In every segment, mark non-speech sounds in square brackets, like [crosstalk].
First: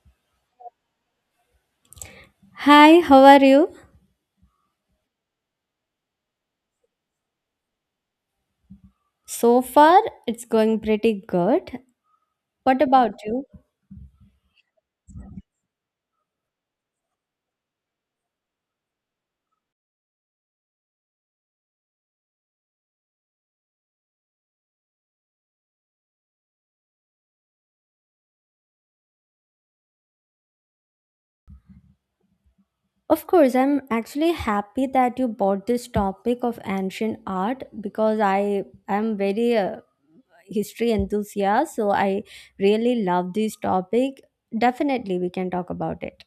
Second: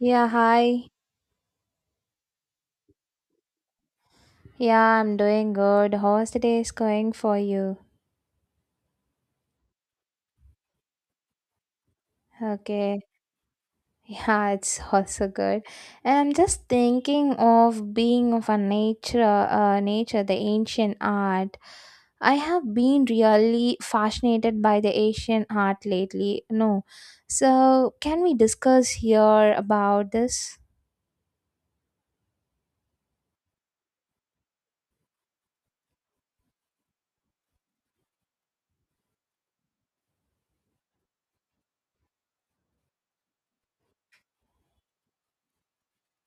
Yeah, hi. Hi, how are you? Yeah, I'm doing good. How's the day is going for you? So far, it's going pretty good. What Okay. [laughs] about you? Yeah, it's also good. And I'm just thinking of being of a nature, nature, the ancient art. I have been really fascinated by the Asian art lately. No. So, can we discuss here about this? Of course, I'm actually happy that you brought this topic of ancient art, because I am very history enthusiast, so I really love this topic. Definitely, we can talk about it.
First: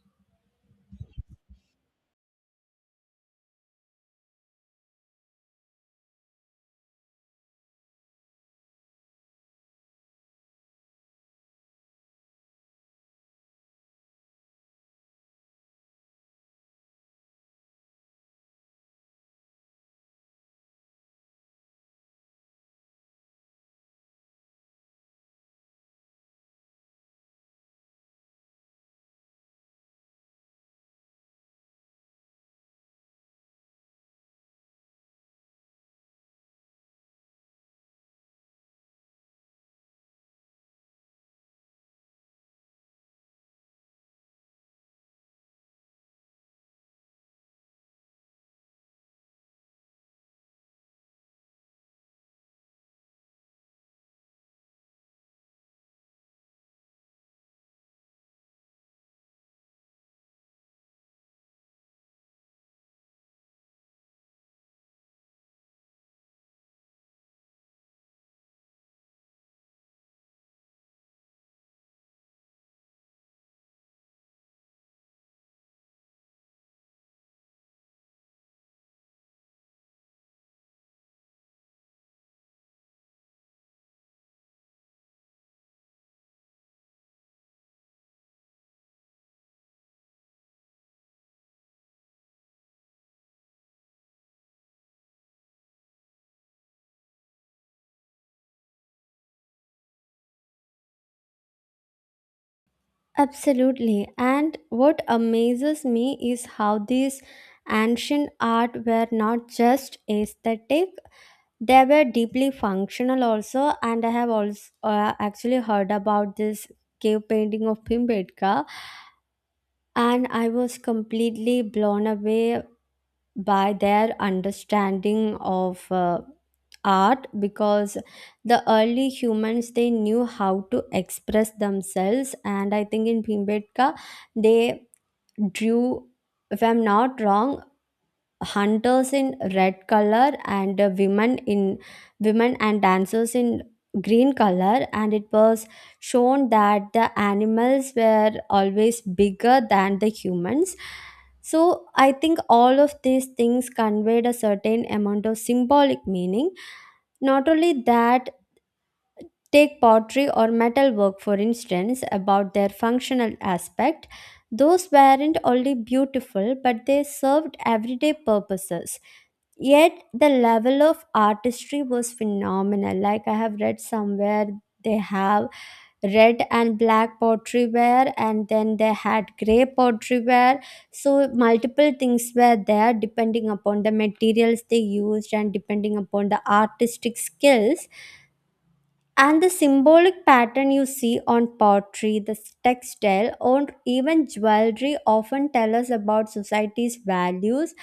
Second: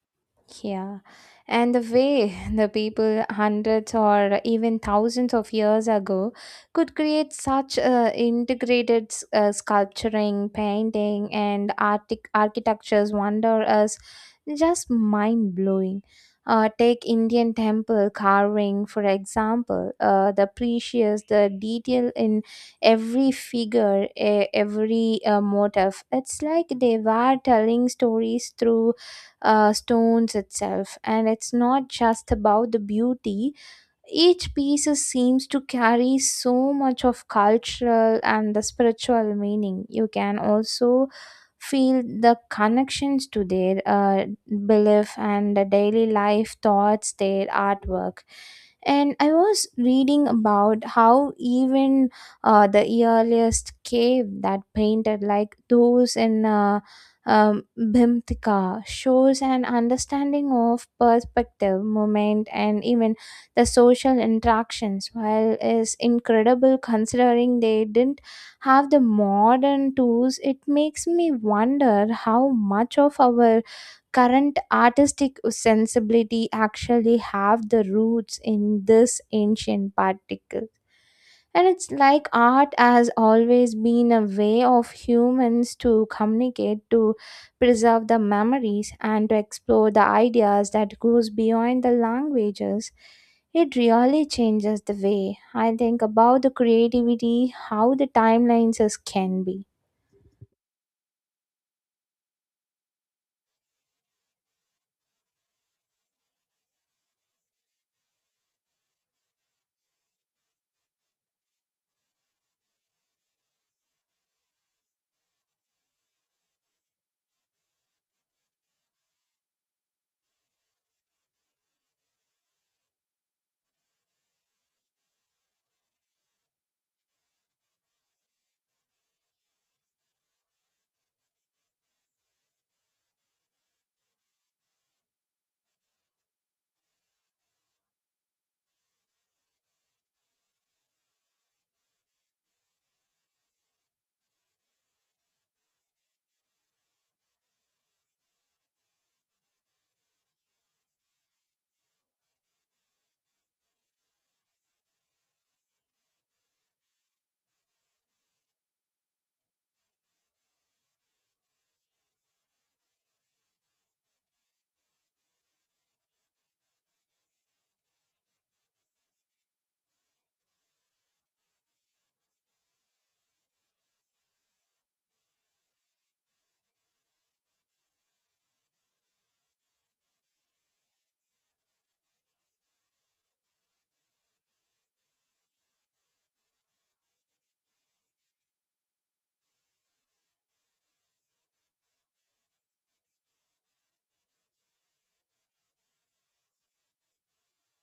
Yeah. And the way [laughs] the people hundreds or even thousands of years ago could create such integrated sculpturing, painting, and architectures wonder us just mind blowing. Take Indian temple carving, for example, the precious, the detail in every figure, every motif. It's like they were telling stories through stones itself and it's not just about the beauty each piece seems to carry so much of cultural and the spiritual meaning. You can also feel the connections to their belief and the daily life thoughts, their artwork. And I was reading about how even the earliest cave that painted like those in Bhimtika shows an understanding of perspective, moment, and even the social interactions while is incredible considering they didn't have the modern tools. It makes me wonder how much of our current artistic sensibility actually have the roots in this ancient particle, and it's like art has always been a way of humans to communicate, to preserve the memories and to explore the ideas that goes beyond the languages. It really changes the way I think about the creativity, how the timelines is can be. Absolutely. And what amazes me is how these ancient art were not just aesthetic. They were deeply functional also, and I have also actually heard about this cave painting of Pimbedka, and I was completely blown away by their understanding of art, because the early humans, they knew how to express themselves. And I think in Pimbedka they drew, if I'm not wrong, hunters in red color, and women and dancers in green color. And it was shown that the animals were always bigger than the humans, so I think all of these things conveyed a certain amount of symbolic meaning. Not only that, take pottery or metalwork, for instance, about their functional aspect. Those weren't only beautiful, but they served everyday purposes. Yet the level of artistry was phenomenal. Like I have read somewhere, they have red and black pottery ware, and then they had gray pottery ware. So, multiple things were there depending upon the materials they used and depending upon the artistic skills, and the symbolic pattern you see on pottery, the textile, or even jewelry often tell us about society's values.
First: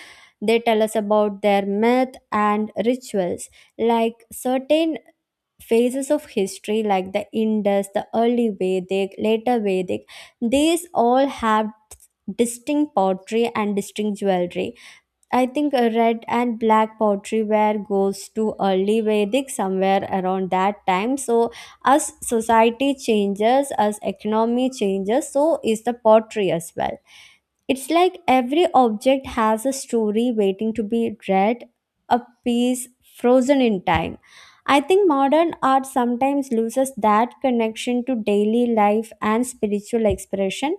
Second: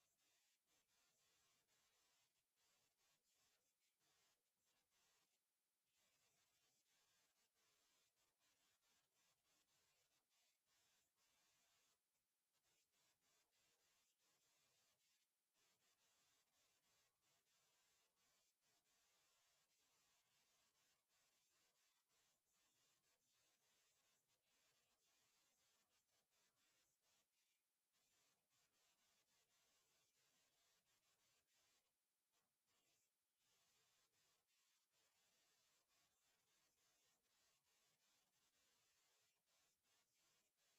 They tell us about their myth and rituals. Like certain phases of history, like the Indus, the early Vedic, later Vedic, these all have distinct pottery and distinct jewelry. I think red and black pottery ware goes to early Vedic somewhere around that time. So, as society changes, as economy changes, so is the pottery as well. It's like every object has a story waiting to be read, a piece frozen in time. I think modern art sometimes loses that connection to daily life and spiritual expression,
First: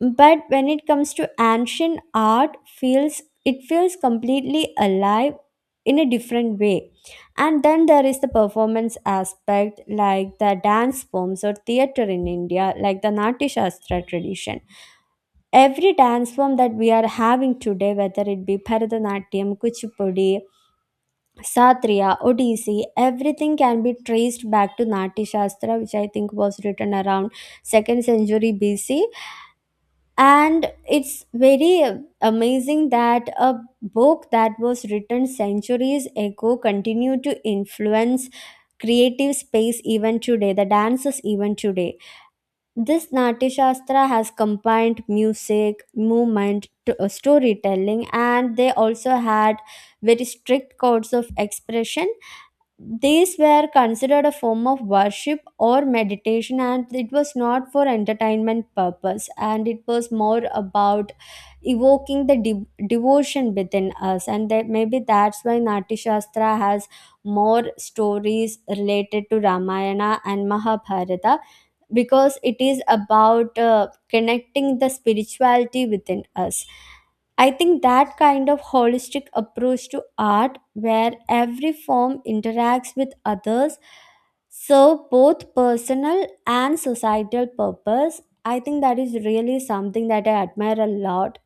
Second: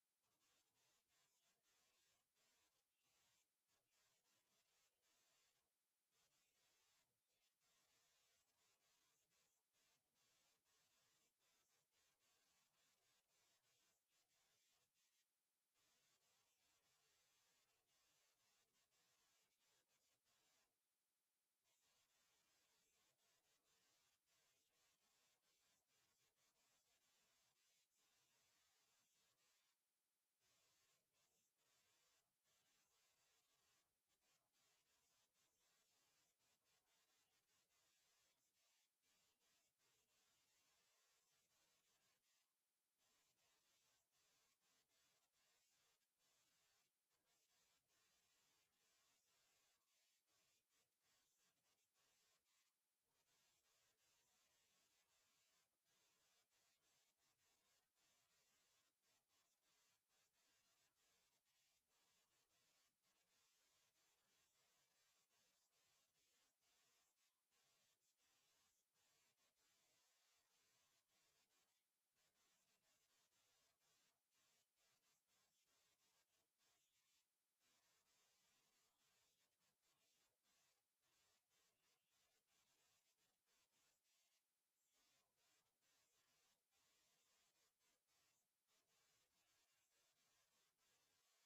but when it comes to ancient art, feels it feels completely alive in a different way. And then there is the performance aspect, like the dance forms or theater in India, like the Natya Shastra tradition. Every dance form that we are having today, whether it be Bharatanatyam, Kuchipudi, Satriya, Odissi, everything can be traced back to Natya Shastra, which I think was written around second century BC. And it's very amazing that a book that was written centuries ago continue to influence creative space even today, the dances even today. This Natya Shastra has combined music movement to storytelling, and they also had very strict codes of expression. These were considered a form of worship or meditation, and it was not for entertainment purpose, and it was more about evoking the devotion within us. And that, maybe that's why Nati Shastra has more stories related to Ramayana and Mahabharata, because it is about connecting the spirituality within us. I think that kind of holistic approach to art, where every form interacts with others, serve both personal and societal purpose. I think that is really something that I admire a lot.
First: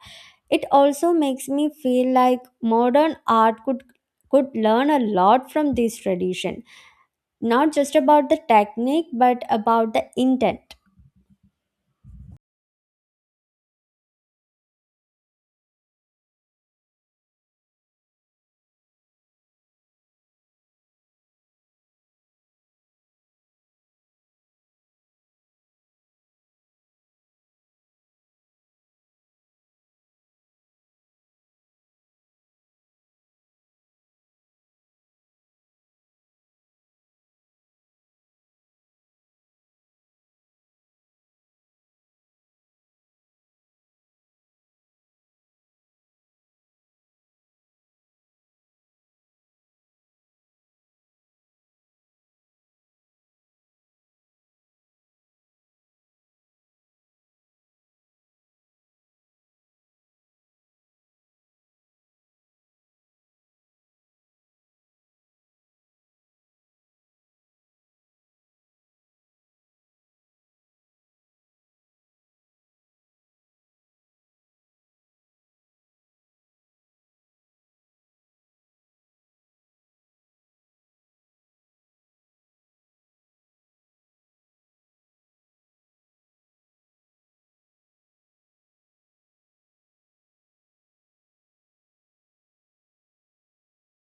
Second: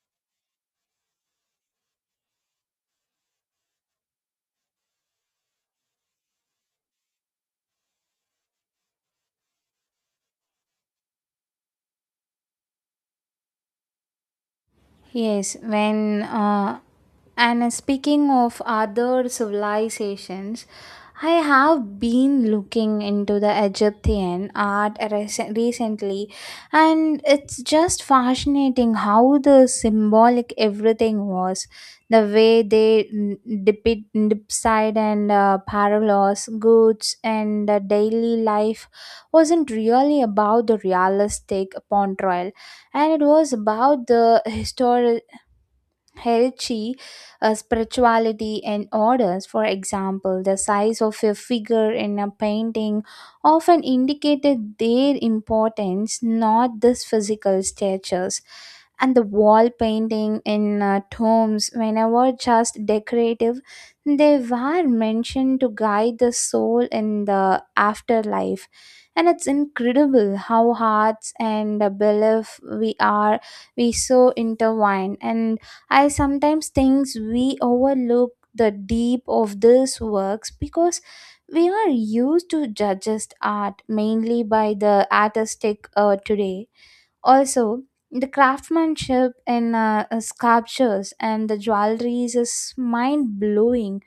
It also makes me feel like modern art could learn a lot from this tradition, not just about the technique, but about the intent. Yes, when and Speaking of other civilizations, I have been looking into the Egyptian art recently, and it's just fascinating how the symbolic everything was. The way they depict dipside and parallels, goods, and daily life wasn't really about the realistic portrayal, and it was about the historical hierarchy, spirituality, and orders. For example, the size of a figure in a painting often indicated their importance, not this physical statures. And the wall painting in tombs, whenever just decorative, they were mentioned to guide the soul in the afterlife. And it's incredible how hearts and the belief we so intertwined, and I sometimes think we overlook the deep of these works because we are used to judges art mainly by the artistic today. Also, the craftsmanship in sculptures and the jewelries is mind blowing.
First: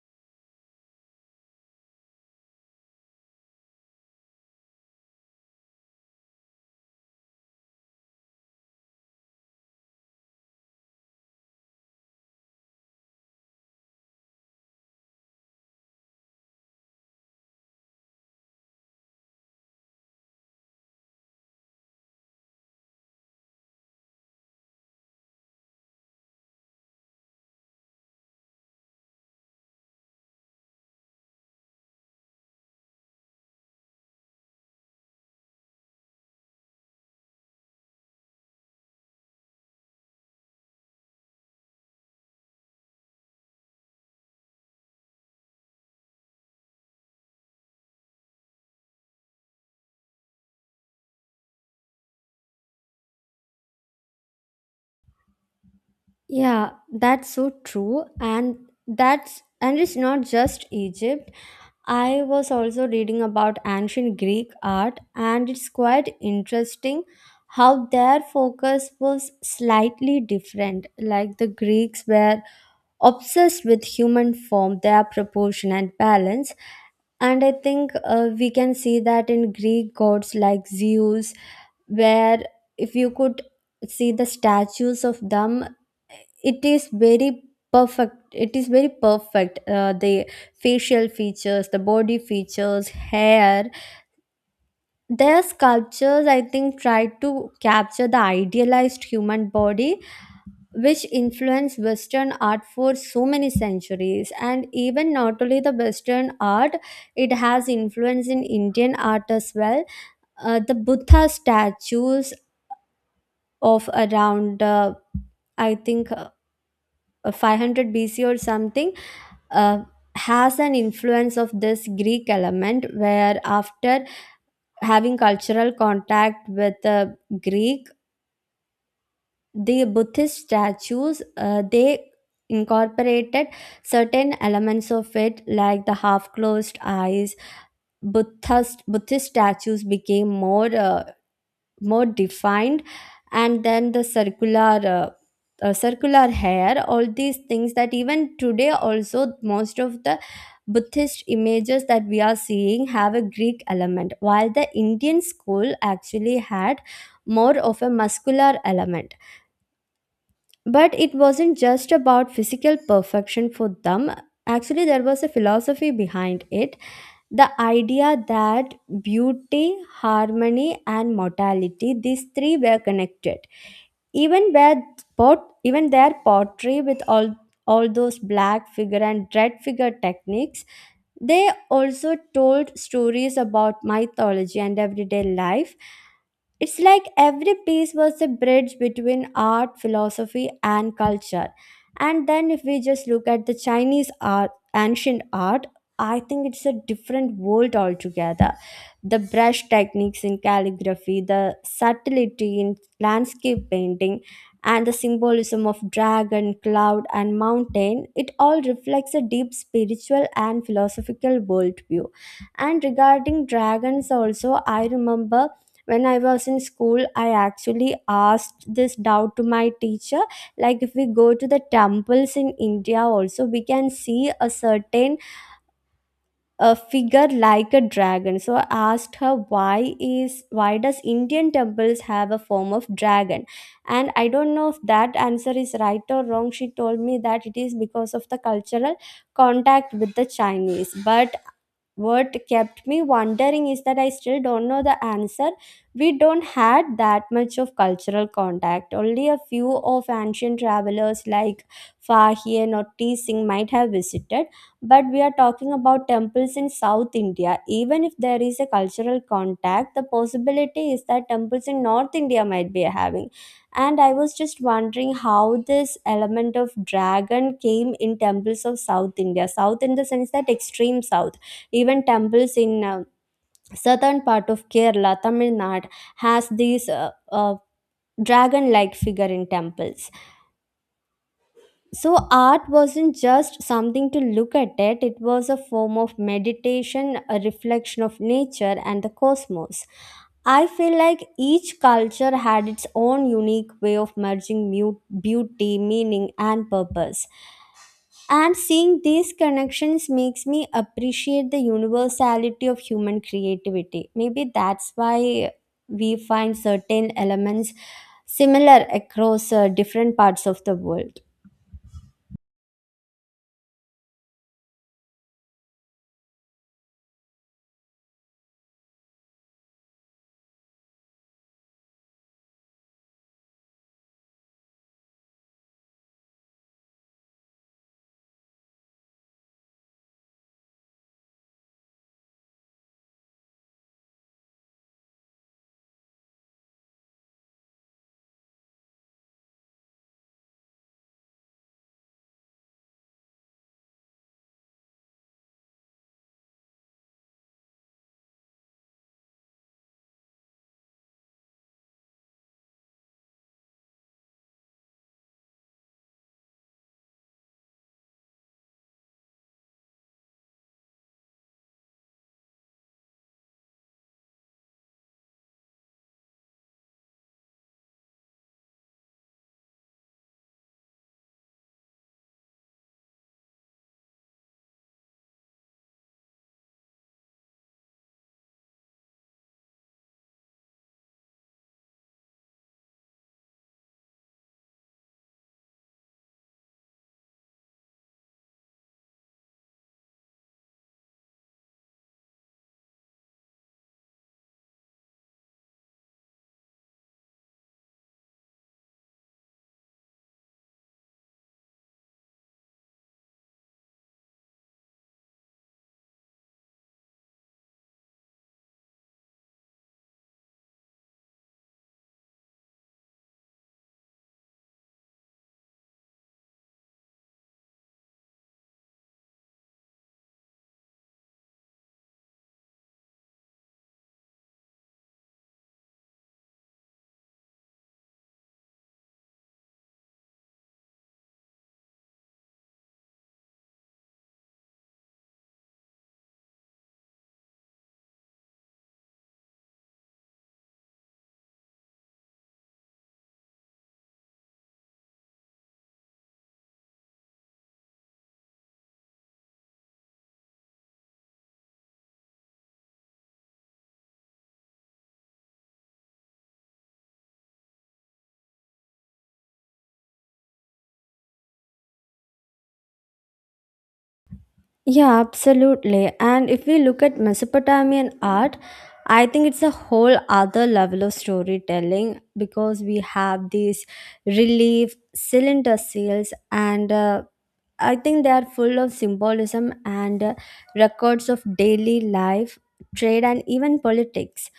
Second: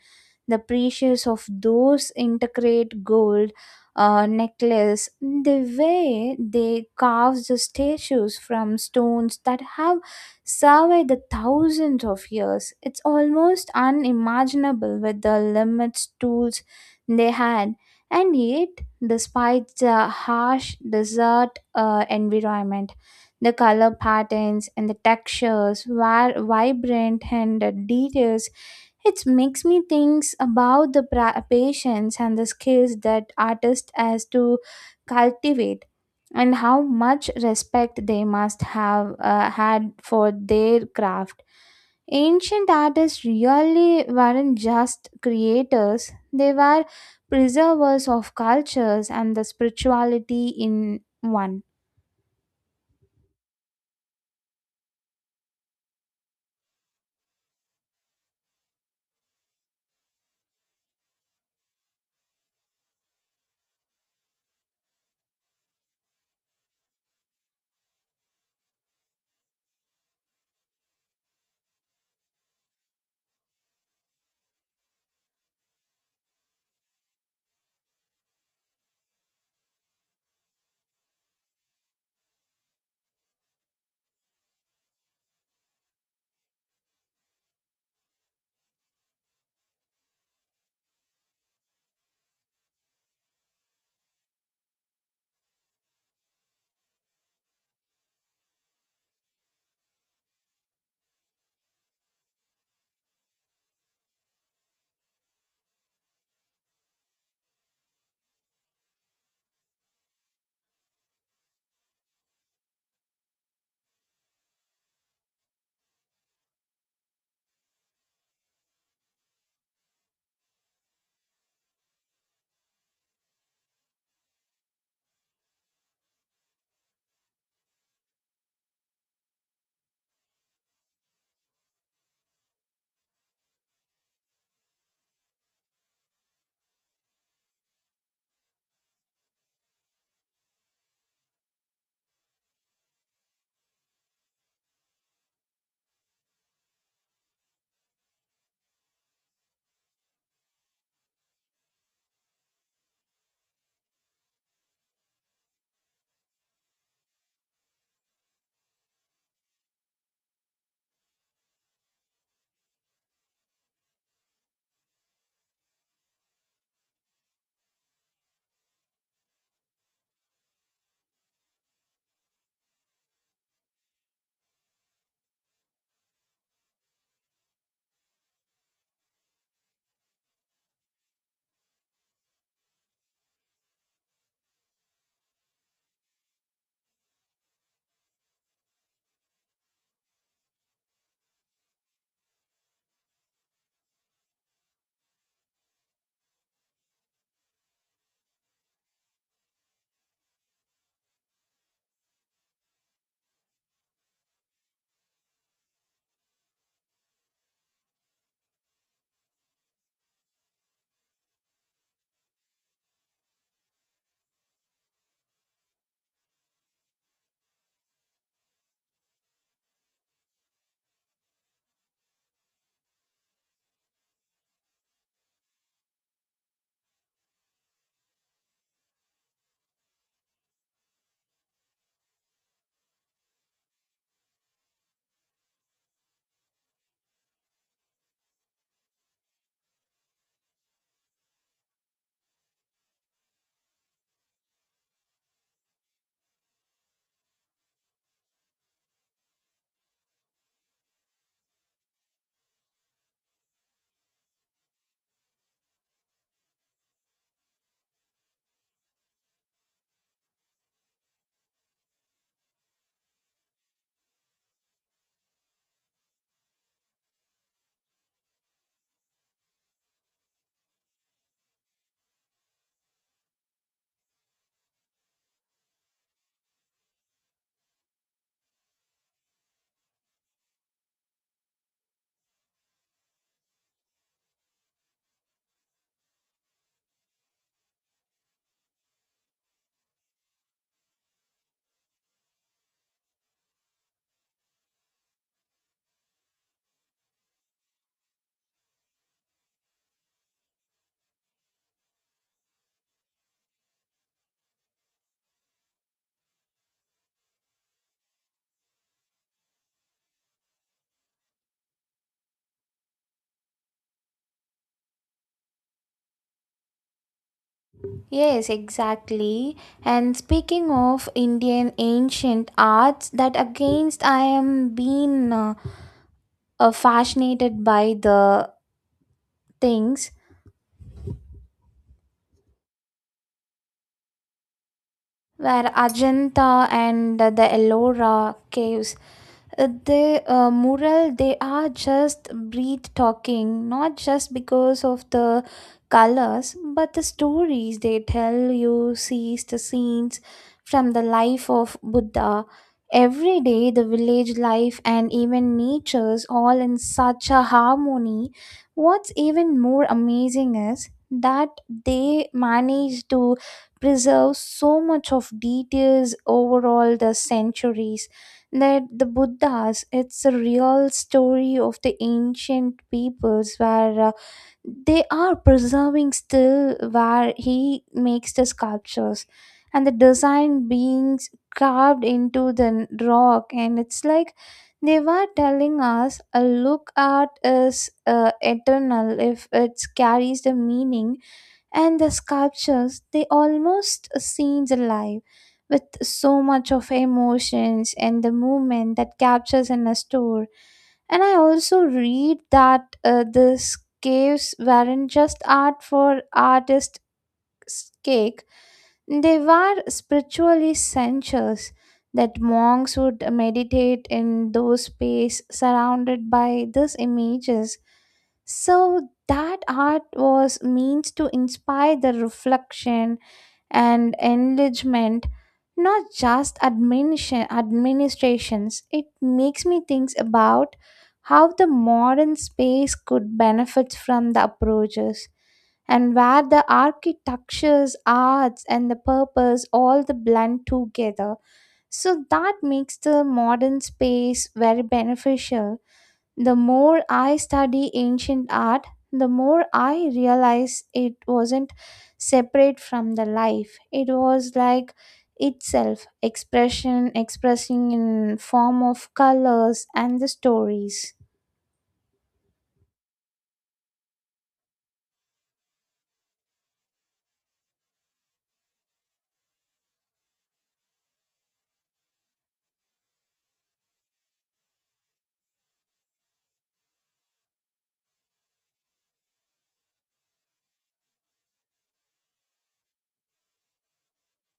The precious of those integrate gold necklace, the way they carve the statues from stones that have survived the thousands of years, it's almost unimaginable with the limits tools they had. And yet, despite the harsh desert environment, the color patterns and the textures were vibrant and the details, it makes me think about the patience and the skills that artists has to cultivate, and how much respect they must have had for their craft. Ancient artists really weren't just creators, they were preservers of cultures and the spirituality in one. Yeah, that's so true. And it's not just Egypt. I was also reading about ancient Greek art, and it's quite interesting how their focus was slightly different. Like the Greeks were obsessed with human form, their proportion and balance. And I think we can see that in Greek gods like Zeus, where if you could see the statues of them, it is very it is very perfect. The facial features, the body features, hair, their sculptures, I think, try to capture the idealized human body, which influenced western art for so many centuries. And even not only the western art, it has influence in Indian art as well. The Buddha statues of around I think 500 BC or something uh, has an influence of this Greek element, where after having cultural contact with the Greek, the Buddhist statues, they incorporated certain elements of it, like the half closed eyes. Buddhist statues became more defined, and then the uh, circular hair, all these things that even today also most of the Buddhist images that we are seeing have a Greek element, while the Indian school actually had more of a muscular element. But it wasn't just about physical perfection for them. Actually, there was a philosophy behind it. The idea that beauty, harmony, and mortality, these three were connected. Even where even their pottery with all those black figure and red figure techniques, they also told stories about mythology and everyday life. It's like every piece was a bridge between art, philosophy, and culture. And then, if we just look at the Chinese art, ancient art, I think it's a different world altogether. The brush techniques in calligraphy, the subtlety in landscape painting, and the symbolism of dragon, cloud, and mountain, it all reflects a deep spiritual and philosophical worldview. And regarding dragons, also, I remember when I was in school, I actually asked this doubt to my teacher. Like, if we go to the temples in India also, we can see a certain figure like a dragon. So I asked her, why does Indian temples have a form of dragon. And I don't know if that answer is right or wrong, she told me that it is because of the cultural contact with the Chinese. But what kept me wondering is that I still don't know the answer. We don't had that much of cultural contact. Only a few of ancient travelers like Fahi and Otti Singh might have visited, but we are talking about temples in South India. Even if there is a cultural contact, the possibility is that temples in North India might be having. And I was just wondering how this element of dragon came in temples of South India. South in the sense that extreme South, even temples in southern part of Kerala, Tamil Nadu, has these dragon-like figure in temples. So art wasn't just something to look at it, it was a form of meditation, a reflection of nature and the cosmos. I feel like each culture had its own unique way of merging beauty, meaning, and purpose. And seeing these connections makes me appreciate the universality of human creativity. Maybe that's why we find certain elements similar across different parts of the world. Yes, exactly. And speaking of Indian ancient arts, that against I am being. Fascinated by the things where Ajanta and the Ellora caves, the mural, they are just breathe talking, not just because of the colors but the stories they tell you sees. The scenes from the life of Buddha, every day the village life and even nature's all in such a harmony. What's even more amazing is that they manage to preserve so much of details over all the centuries, that the buddhas, it's a real story of the ancient peoples where they are preserving still where he makes the sculptures and the design being carved into the rock, and it's like they were telling us a look art is eternal if it carries the meaning. And the sculptures they almost seems alive with so much of emotions and the movement that captures in a store. And I also read that these caves weren't just art for artists cake, they were spiritually centers that monks would meditate in those space surrounded by these images, so that art was means to inspire the reflection and enlargement, not just adminition, administrations. It makes me think about how the modern space could benefit from the approaches and where the architectures, arts and the purpose all the blend together. So that makes the modern space very beneficial. The more I study ancient art, the more I realize it wasn't separate from the life. It was like itself, expression expressing in form of colors and the stories. Yeah, absolutely. And if we look at Mesopotamian art, I think it's a whole other level of storytelling, because we have these relief cylinder seals and, I think they are full of symbolism and records of daily life, trade, and even politics.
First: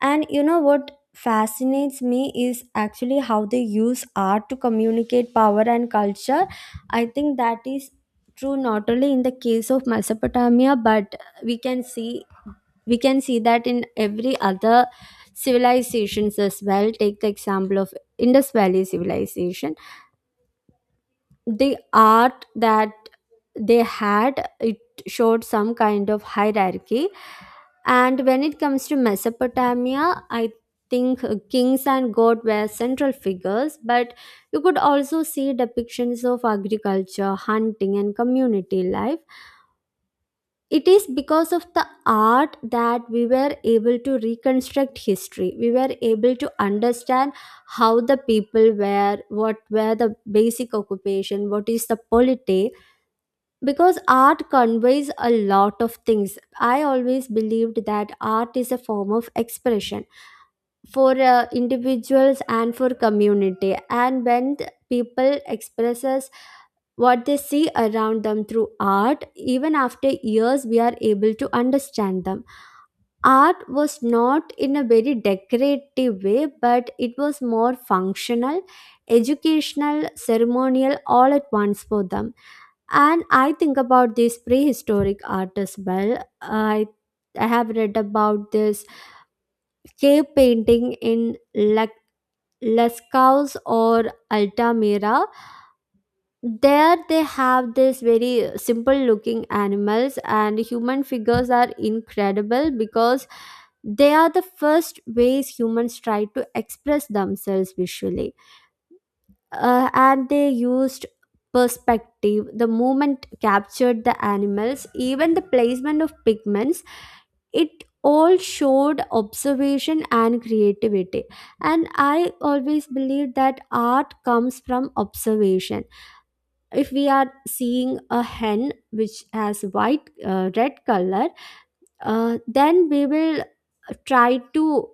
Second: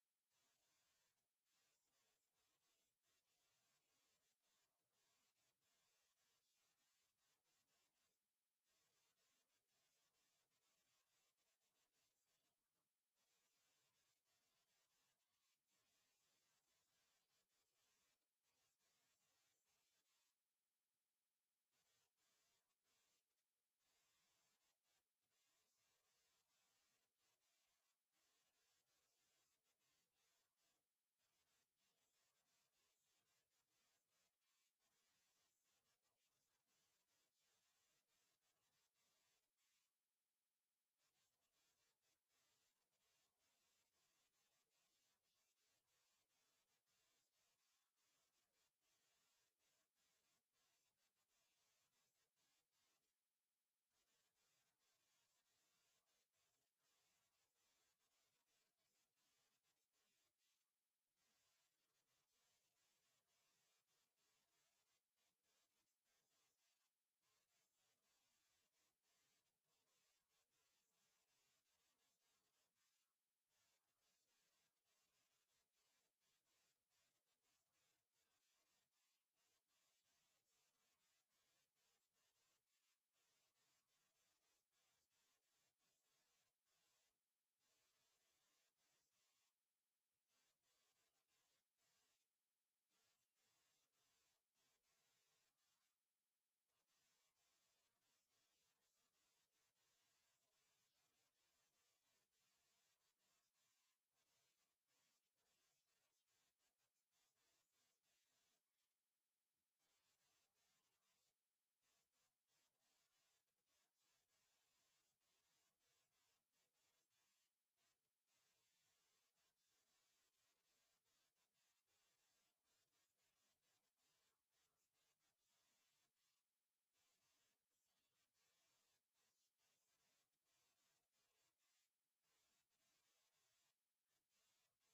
And you know what fascinates me is actually how they use art to communicate power and culture. I think that is true not only in the case of Mesopotamia, but we can see we can see that in every other civilizations as well. Take the example of Indus Valley civilization. The art that they had, it showed some kind of hierarchy. And when it comes to Mesopotamia, I think, kings and god were central figures, but you could also see depictions of agriculture, hunting, and community life. It is because of the art that we were able to reconstruct history. We were able to understand how the people were, what were the basic occupation, what is the polity, because art conveys a lot of things. I always believed that art is a form of expression for individuals and for community. And when people expresses what they see around them through art, even after years we are able to understand them. Art was not in a very decorative way, but it was more functional, educational, ceremonial, all at once for them. And I think about these prehistoric art as well. I have read about this cave painting in Lascaux or Altamira. There they have this very simple looking animals and human figures are incredible, because they are the first ways humans try to express themselves visually. And they used perspective, the movement captured the animals, even the placement of pigments, it all showed observation and creativity. And I always believe that art comes from observation. If we are seeing a hen which has white red color, then we will try to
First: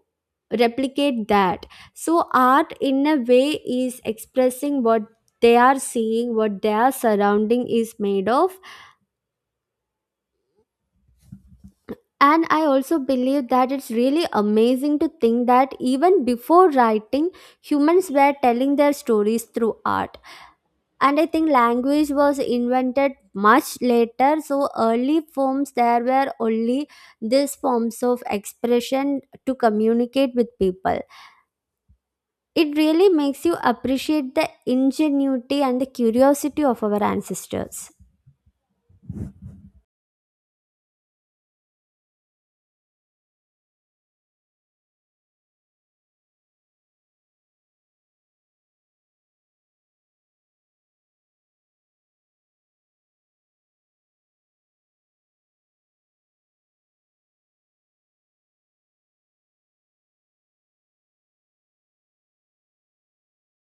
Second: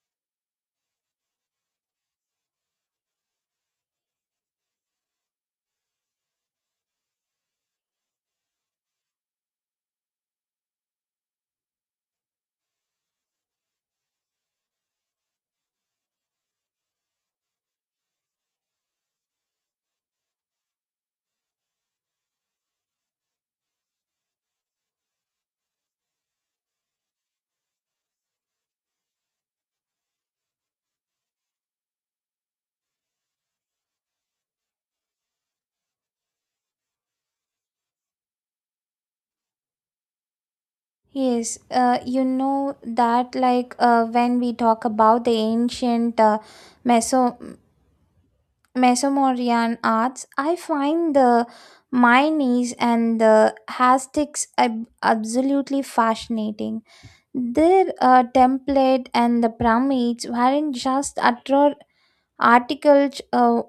replicate that. So, art in a way is expressing what they are seeing, what their surrounding is made of. And I also believe that it's really amazing to think that even before writing, humans were telling their stories through art. And I think language was invented much later, so early forms, there were only these forms of expression to communicate with people. It really makes you appreciate the ingenuity and the curiosity of our ancestors. Yes, you know that like when we talk about the ancient Meso Mesomorian arts, I find the Mynes and the Hastics absolutely fascinating. Their template and the pyramids weren't just utter articles,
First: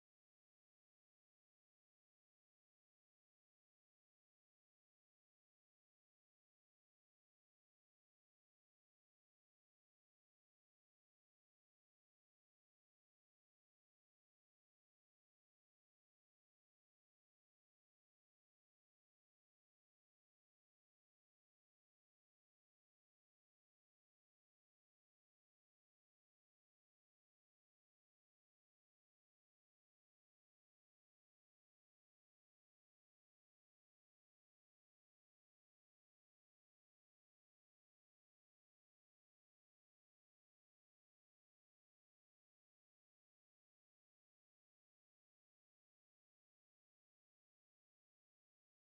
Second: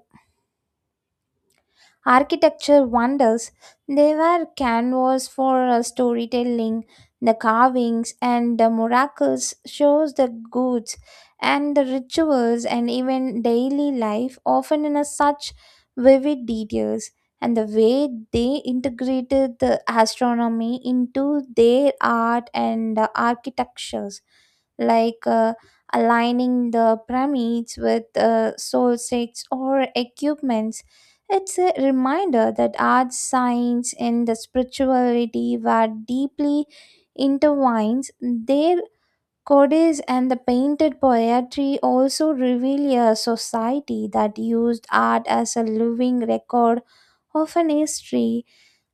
architecture wonders. They were canvas for storytelling. The carvings and the miracles shows the goods and the rituals and even daily life often in a such vivid details. And the way they integrated the astronomy into their art and the architectures, like aligning the pyramids with solstices or equipments, it's a reminder that arts, science, and the spirituality were deeply intertwined. Their codes and the painted poetry also reveal a society that used art as a living record of an history,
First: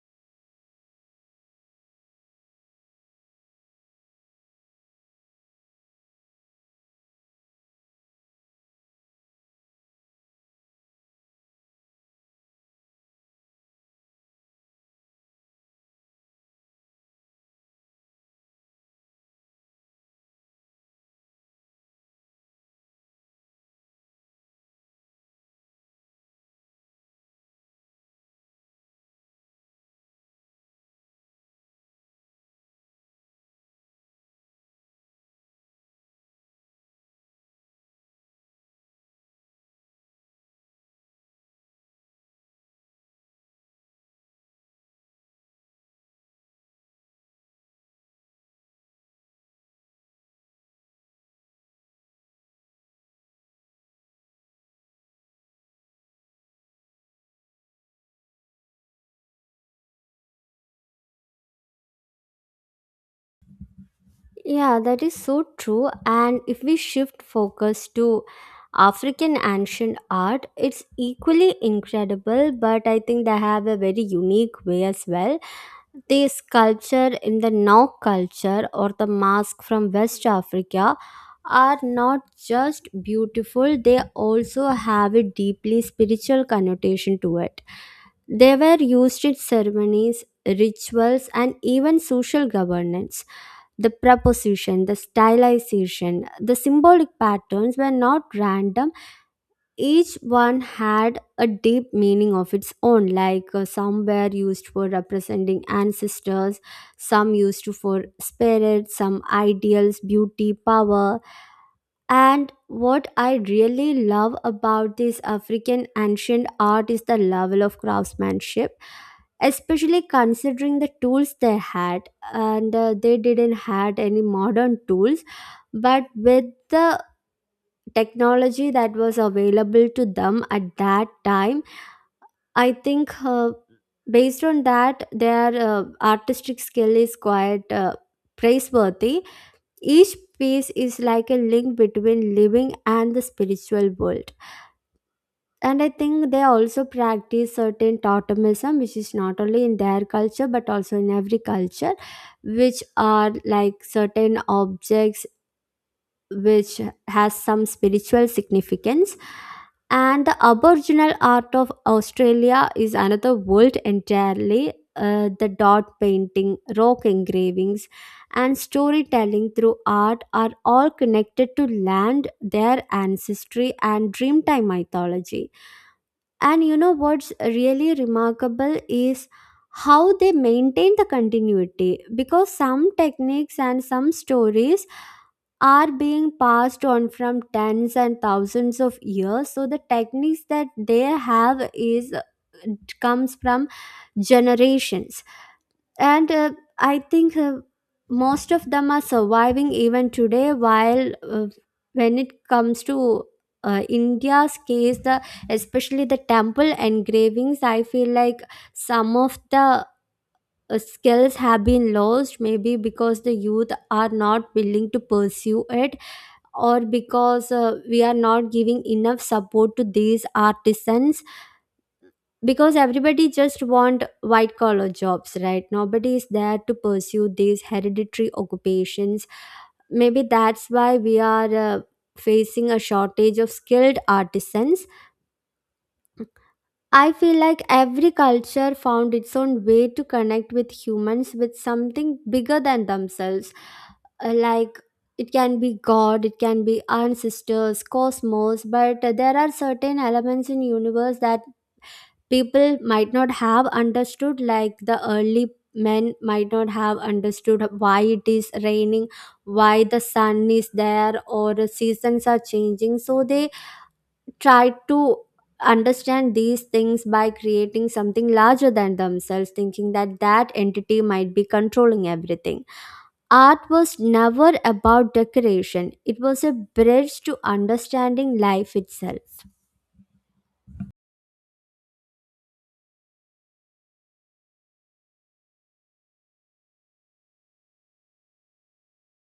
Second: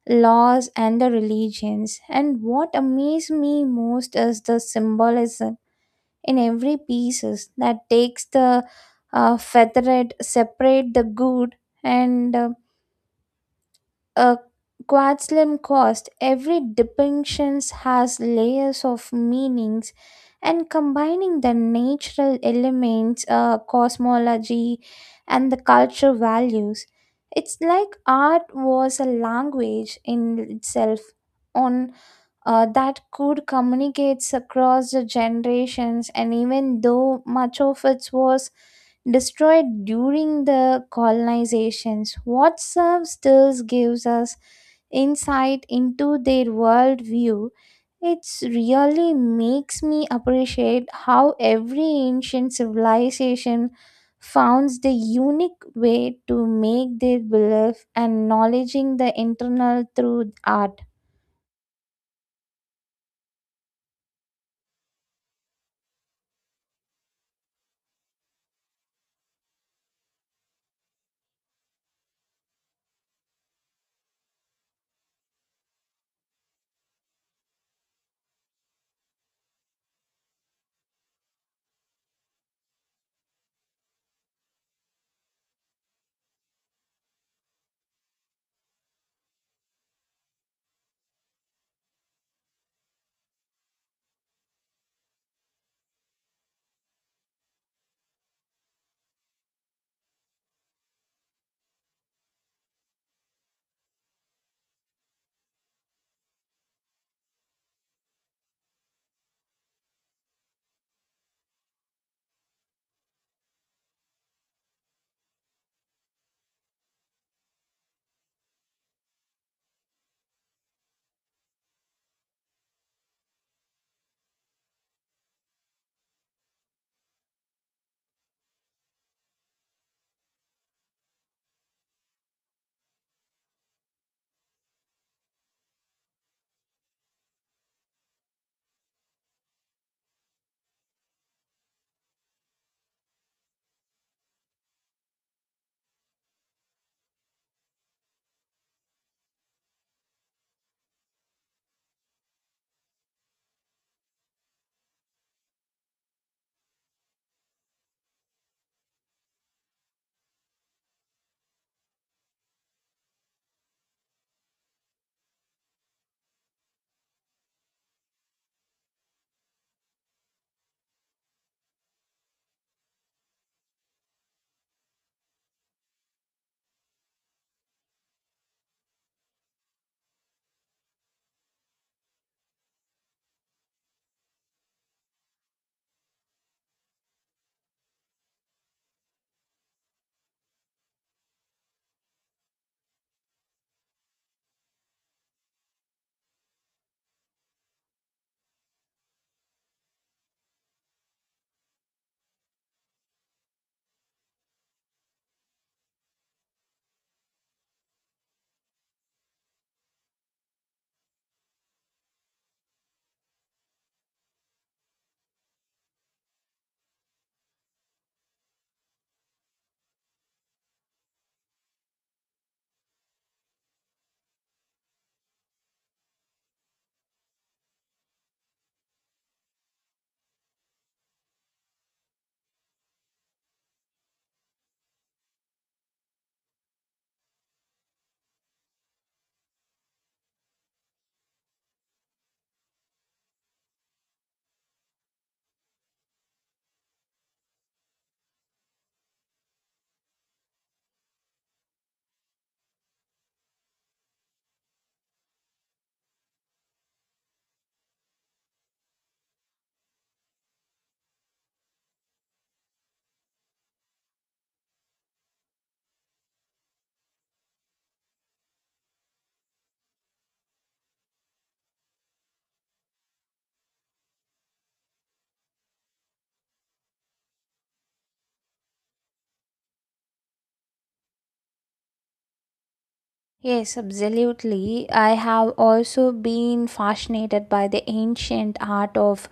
laws, and the religions. And what amazed me most is the symbolism in every pieces that takes the feathered, separate the good and a quad slim cost. Every depiction has layers of meanings, and combining the natural elements, cosmology, and the cultural values. It's like art was a language in itself on that could communicates across the generations. And even though much of it was destroyed during the colonizations, what serves still gives us insight into their worldview. It really makes me appreciate how every ancient civilization founds the unique way to make their belief and knowledging the internal through art. Yeah, that is so true. And if we shift focus to African ancient art, it's equally incredible, but I think they have a very unique way as well. The sculpture in the Nok culture or the mask from West Africa are not just beautiful, they also have a deeply spiritual connotation to it. They were used in ceremonies, rituals, and even social governance. The proposition, the stylization, the symbolic patterns were not random. Each one had a deep meaning of its own, like some were used for representing ancestors, some used for spirits, some ideals, beauty, power. And what I really love about this African ancient art is the level of craftsmanship, especially considering the tools they had. And they didn't had any modern tools, but with the technology that was available to them at that time, I think based on that, their artistic skill is quite praiseworthy. Each piece is like a link between living and the spiritual world. And I think they also practice certain totemism, which is not only in their culture but also in every culture, which are like certain objects which has some spiritual significance. And the Aboriginal art of Australia is another world entirely. The dot painting, rock engravings, and storytelling through art are all connected to land, their ancestry, and dreamtime mythology. And you know what's really remarkable is how they maintain the continuity, because some techniques and some stories are being passed on from tens and thousands of years. So the techniques that they have is comes from generations. And I think most of them are surviving even today. While when it comes to India's case, the, especially the temple engravings, I feel like some of the skills have been lost, maybe because the youth are not willing to pursue it, or because we are not giving enough support to these artisans, because everybody just want white collar jobs, right? Nobody is there to pursue these hereditary occupations. Maybe that's why we are facing a shortage of skilled artisans. I feel like every culture found its own way to connect with humans, with something bigger than themselves. Like it can be god, it can be ancestors, cosmos, but there are certain elements in universe that people might not have understood. Like the early men might not have understood why it is raining, why the sun is there, or the seasons are changing. So they try to understand these things by creating something larger than themselves, thinking that that entity might be controlling everything. Art was never about decoration, it was a bridge to understanding life itself. Yes, absolutely. I have also been fascinated by the ancient art of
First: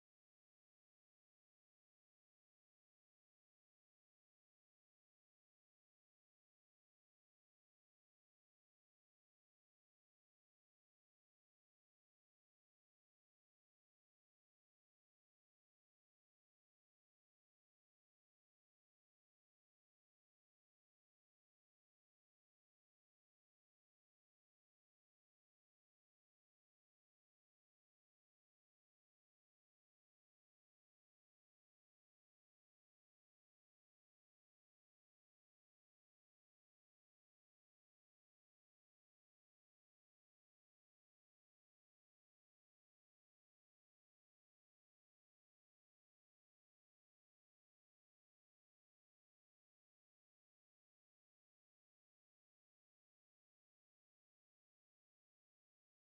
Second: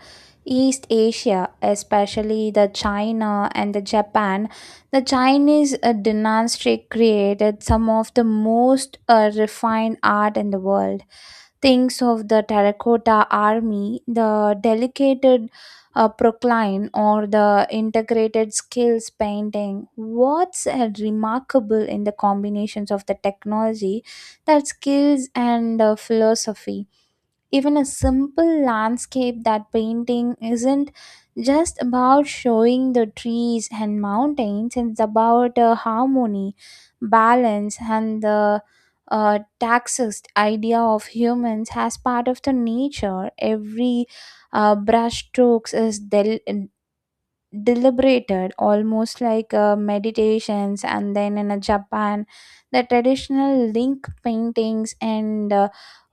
East Asia, especially the China and the Japan. The Chinese dynasty created some of the most refined art in the world. Thinks of the terracotta army, the delicate procline, or the integrated skills painting. What's remarkable in the combinations of the technology, that skills, and philosophy? Even a simple landscape that painting isn't just about showing the trees and mountains, it's about harmony, balance and the taxist idea of humans as part of the nature. Every brush strokes is deliberated, almost like meditations. And then in a Japan, the traditional link paintings and uh,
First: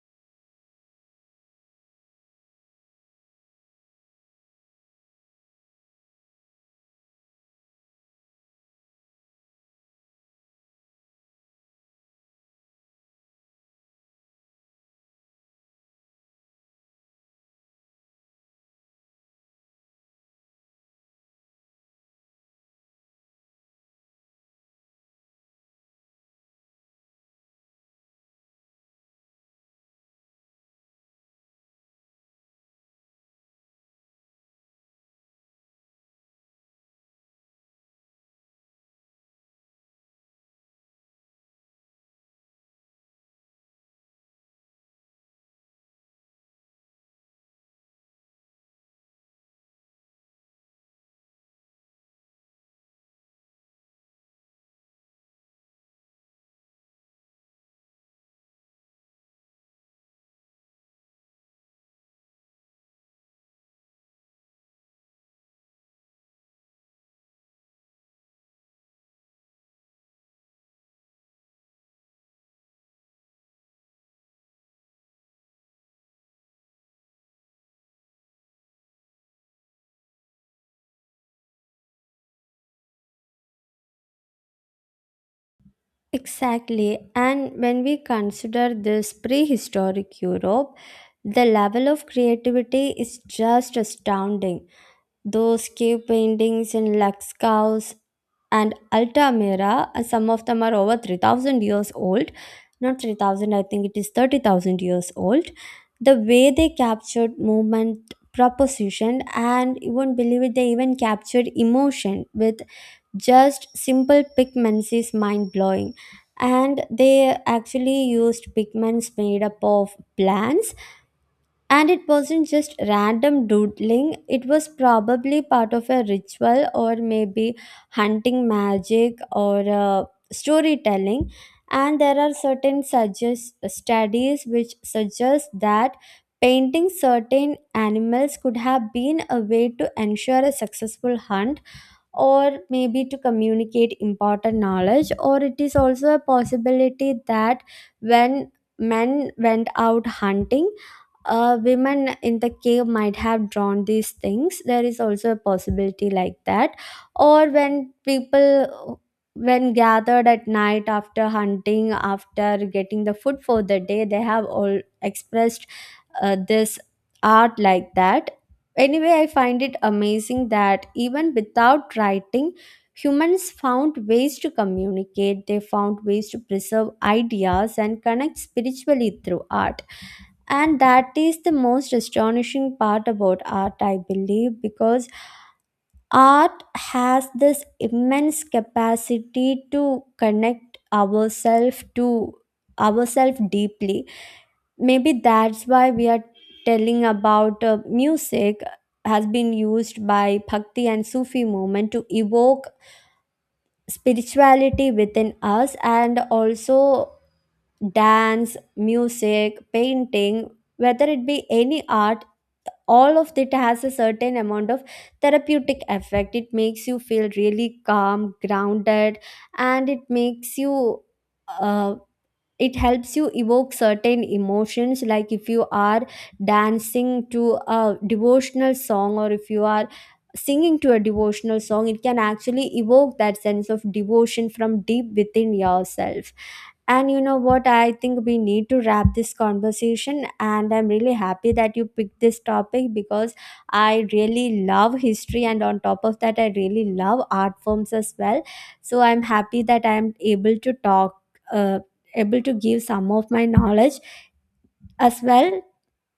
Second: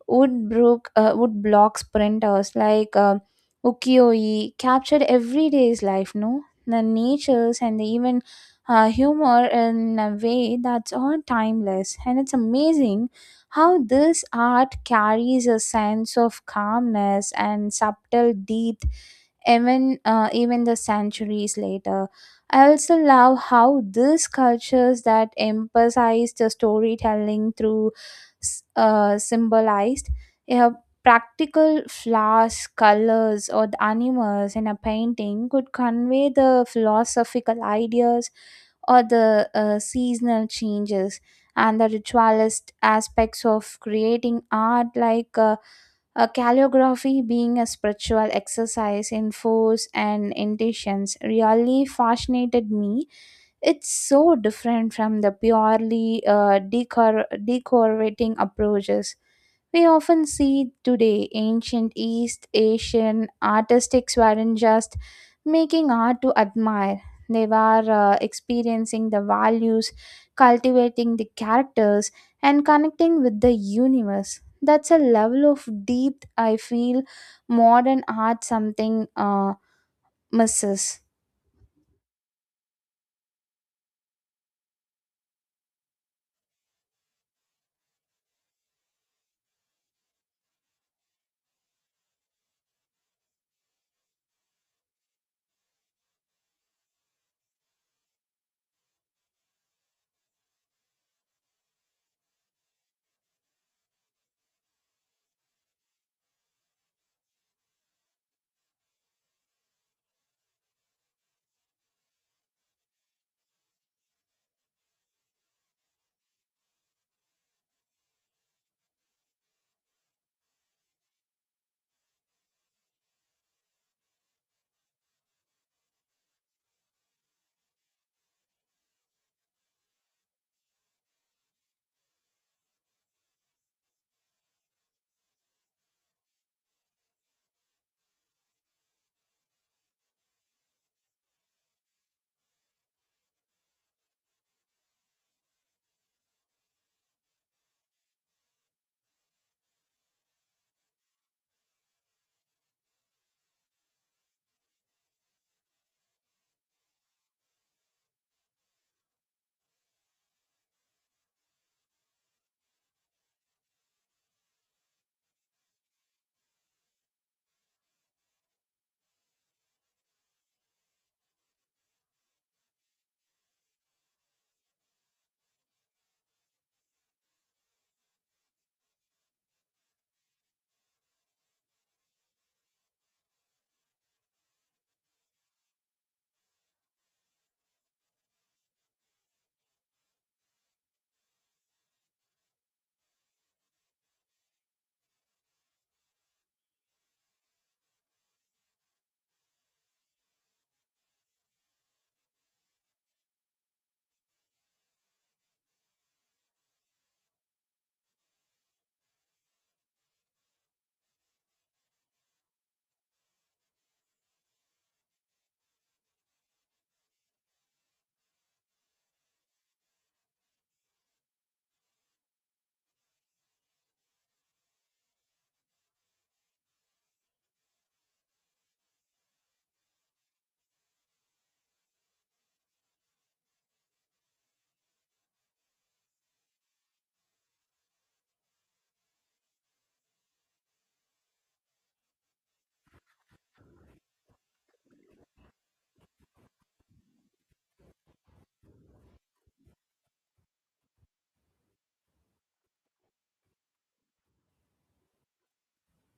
Wood brook uh, wood block sprinters like ukiyo-e captured everyday's life, no the natures and the even humor in a way that's all timeless. And it's amazing how this art carries a sense of calmness and subtle deep, even even the centuries later. I also love how these cultures that emphasize the storytelling through symbolized, yeah, practical flowers, colors, or the animals in a painting could convey the philosophical ideas or the seasonal changes. And the ritualist aspects of creating art, like a calligraphy being a spiritual exercise in force and intentions, really fascinated me. It's so different from the purely decorating approaches we often see today. Ancient East Asian artistics weren't just making art to admire, they were experiencing the values, cultivating the characters, and connecting with the universe. That's a level of depth I feel modern art something misses. Exactly. And when we consider this prehistoric Europe, the level of creativity is just astounding. Those cave paintings in Laxcaus and Altamira, some of them are over 3000 years old. Not 3000, I think it is 30,000 years old. The way they captured movement, proposition, and you won't believe it, they even captured emotion with just simple pigments is mind blowing. And they actually used pigments made up of plants, and it wasn't just random doodling, it was probably part of a ritual, or maybe hunting magic, or storytelling. And there are certain studies which suggest that painting certain animals could have been a way to ensure a successful hunt, or maybe to communicate important knowledge. Or it is also a possibility that when men went out hunting, women in the cave might have drawn these things. There is also a possibility like that. Or when people, when gathered at night after hunting, after getting the food for the day, they have all expressed this art like that. Anyway, I find it amazing that even without writing, humans found ways to communicate, they found ways to preserve ideas and connect spiritually through art. And that is the most astonishing part about art, I believe, because art has this immense capacity to connect ourselves to ourselves deeply. Maybe that's why we are telling about music has been used by bhakti and sufi movement to evoke spirituality within us. And also dance, music, painting, whether it be any art, all of it has a certain amount of therapeutic effect. It makes you feel really calm, grounded, and it makes you uh, it helps you evoke certain emotions. Like if you are dancing to a devotional song, or if you are singing to a devotional song, it can actually evoke that sense of devotion from deep within yourself. And you know what, I think we need to wrap this conversation, and I'm really happy that you picked this topic, because I really love history, and on top of that, I really love art forms as well. So I'm happy that I'm able to talk, uh, able to give some of my knowledge as well.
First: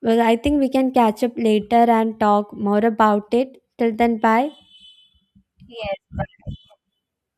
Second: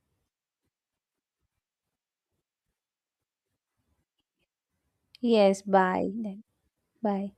Well, I think we can catch up later and talk more about it. Till then, bye. Yes, bye. Yes. Then. Bye.